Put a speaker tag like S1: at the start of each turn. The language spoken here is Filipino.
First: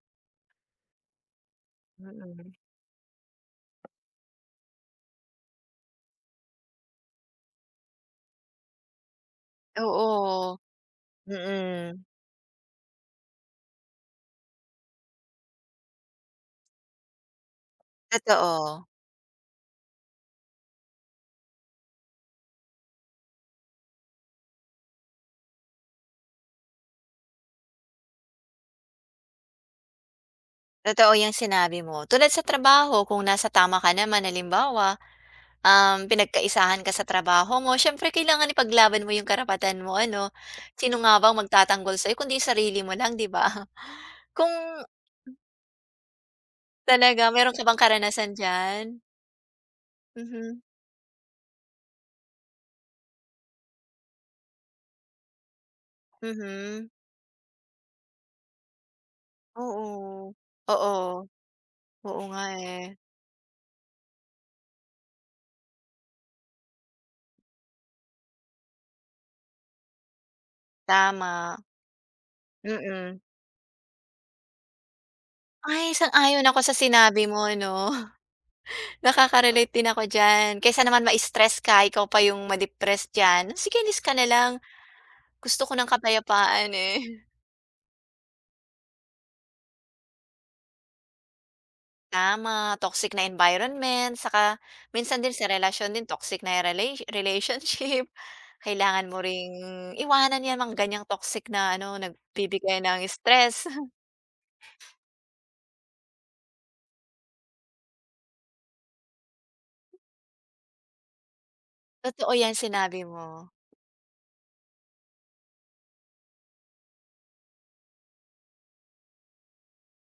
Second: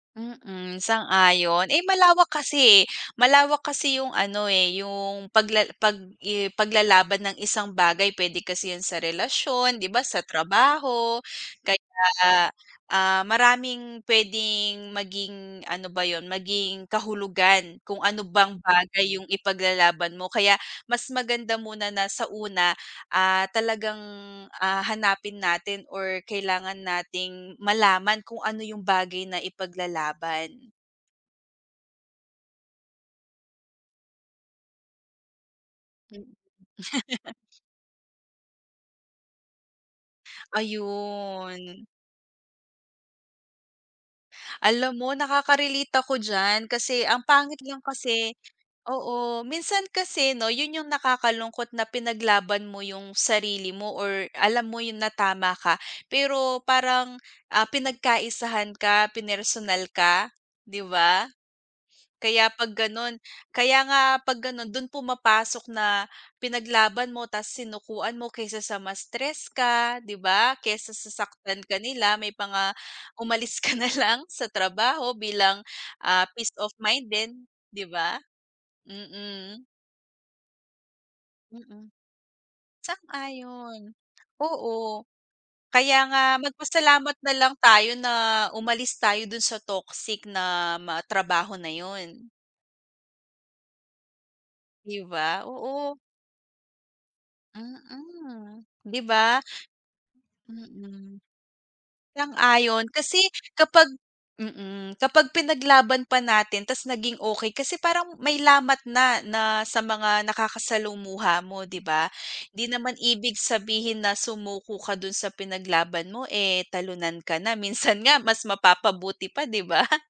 S1: Mm, sang-ayon. Eh, malawak
S2: Mhm.
S1: kasi, eh. Malawak kasi yung ano, eh, yung pagla pag i paglalaban ng isang bagay. P'wede kasi yun sa relasyon, 'di ba sa
S2: Oo,
S1: trabaho.
S2: mm.
S1: Kaya, ah, maraming p'wedeng maging, ano ba yun? Maging kahulugan kung ano bang
S2: Totoo.
S1: bagay yung ipaglalaban mo. Kaya mas maganda muna na sa una, ah, talagang, ah, hanapin natin or kailangan nating malaman kung ano yung bagay na ipaglalaban.
S2: Totoo yung sinabi mo. Tulad sa trabaho, kung nasa tama ka naman. Halimbawa, um, pinagkaisahan ka sa trabaho mo. Syempre kailangan ipaglaban mo yung karapatan mo ano. Sino nga ba ang
S1: Ayun.
S2: magtatanggol sa'yo kundi sarili mo lang 'di ba? Kung
S1: Alam mo nakaka-relate ko d'yan. Kasi ang
S2: Talaga. Meron
S1: pangit
S2: ka bang
S1: lang
S2: karanasan
S1: kasi
S2: diyan?
S1: oo. Minsan kasi 'no
S2: Mhm.
S1: yun yung nakakalungkot na pinaglaban mo yung sarili mo or alam mo yun na tama ka pero
S2: Mhm.
S1: parang, ah, pinagkaisahan ka, pinersonal
S2: Oo,
S1: ka, 'di
S2: oo.
S1: ba?
S2: Oo nga,
S1: Kaya pag
S2: eh.
S1: gano'n, kaya nga pag ganun dun pumapasok na pinaglaban mo, ta's sinukuan mo. Kaysa sa mas stress ka, 'di ba? Kaysa sasaktan
S2: Tama.
S1: ka nila may mga
S2: Mhm.
S1: umalis ka na lang sa trabaho bilang,
S2: Ay,
S1: ah,
S2: sang-ayon
S1: peace
S2: ako
S1: of
S2: sa
S1: mind
S2: sinabi
S1: din,
S2: mo
S1: 'di
S2: 'no.
S1: ba? Mm.
S2: Nakaka-relate din ako diyan. Kaysa naman ma-stress ka.
S1: Mm.
S2: Ikaw pa yung ma-depress dyan. Sige
S1: Sang-ayon,
S2: alis ka nalang.
S1: oo.
S2: Gusto ko ng
S1: Kaya nga
S2: kapayapaan,
S1: magpasalamat
S2: eh.
S1: na lang tayo na umalis tayo dun sa toxic na mga trabaho na yun.
S2: Tama. Toxic na environment, 'tsaka
S1: Di
S2: minsan din
S1: ba?
S2: sa
S1: Oo.
S2: relasyon din, toxic na rela relationship,
S1: Mhm, 'di
S2: kailangan mo
S1: ba?
S2: ring iwanan 'yan. Mga ganyang
S1: Mm.
S2: toxic na ano, nagbibigay
S1: Sang-ayon
S2: ng
S1: kasi
S2: stress.
S1: kapag mm, kapag pinaglaban pa natin ta's naging okey. Kasi parang may lamat na, na sa mga nakakasalumuha mo, 'di ba?
S2: Totoo 'yan
S1: Hindi naman
S2: sinabi
S1: ibig
S2: mo.
S1: sabihin na sumuko ka dun sa pinaglaban mo, eh, talunan ka na. Minsan nga mas mapapabuti pa, 'di ba?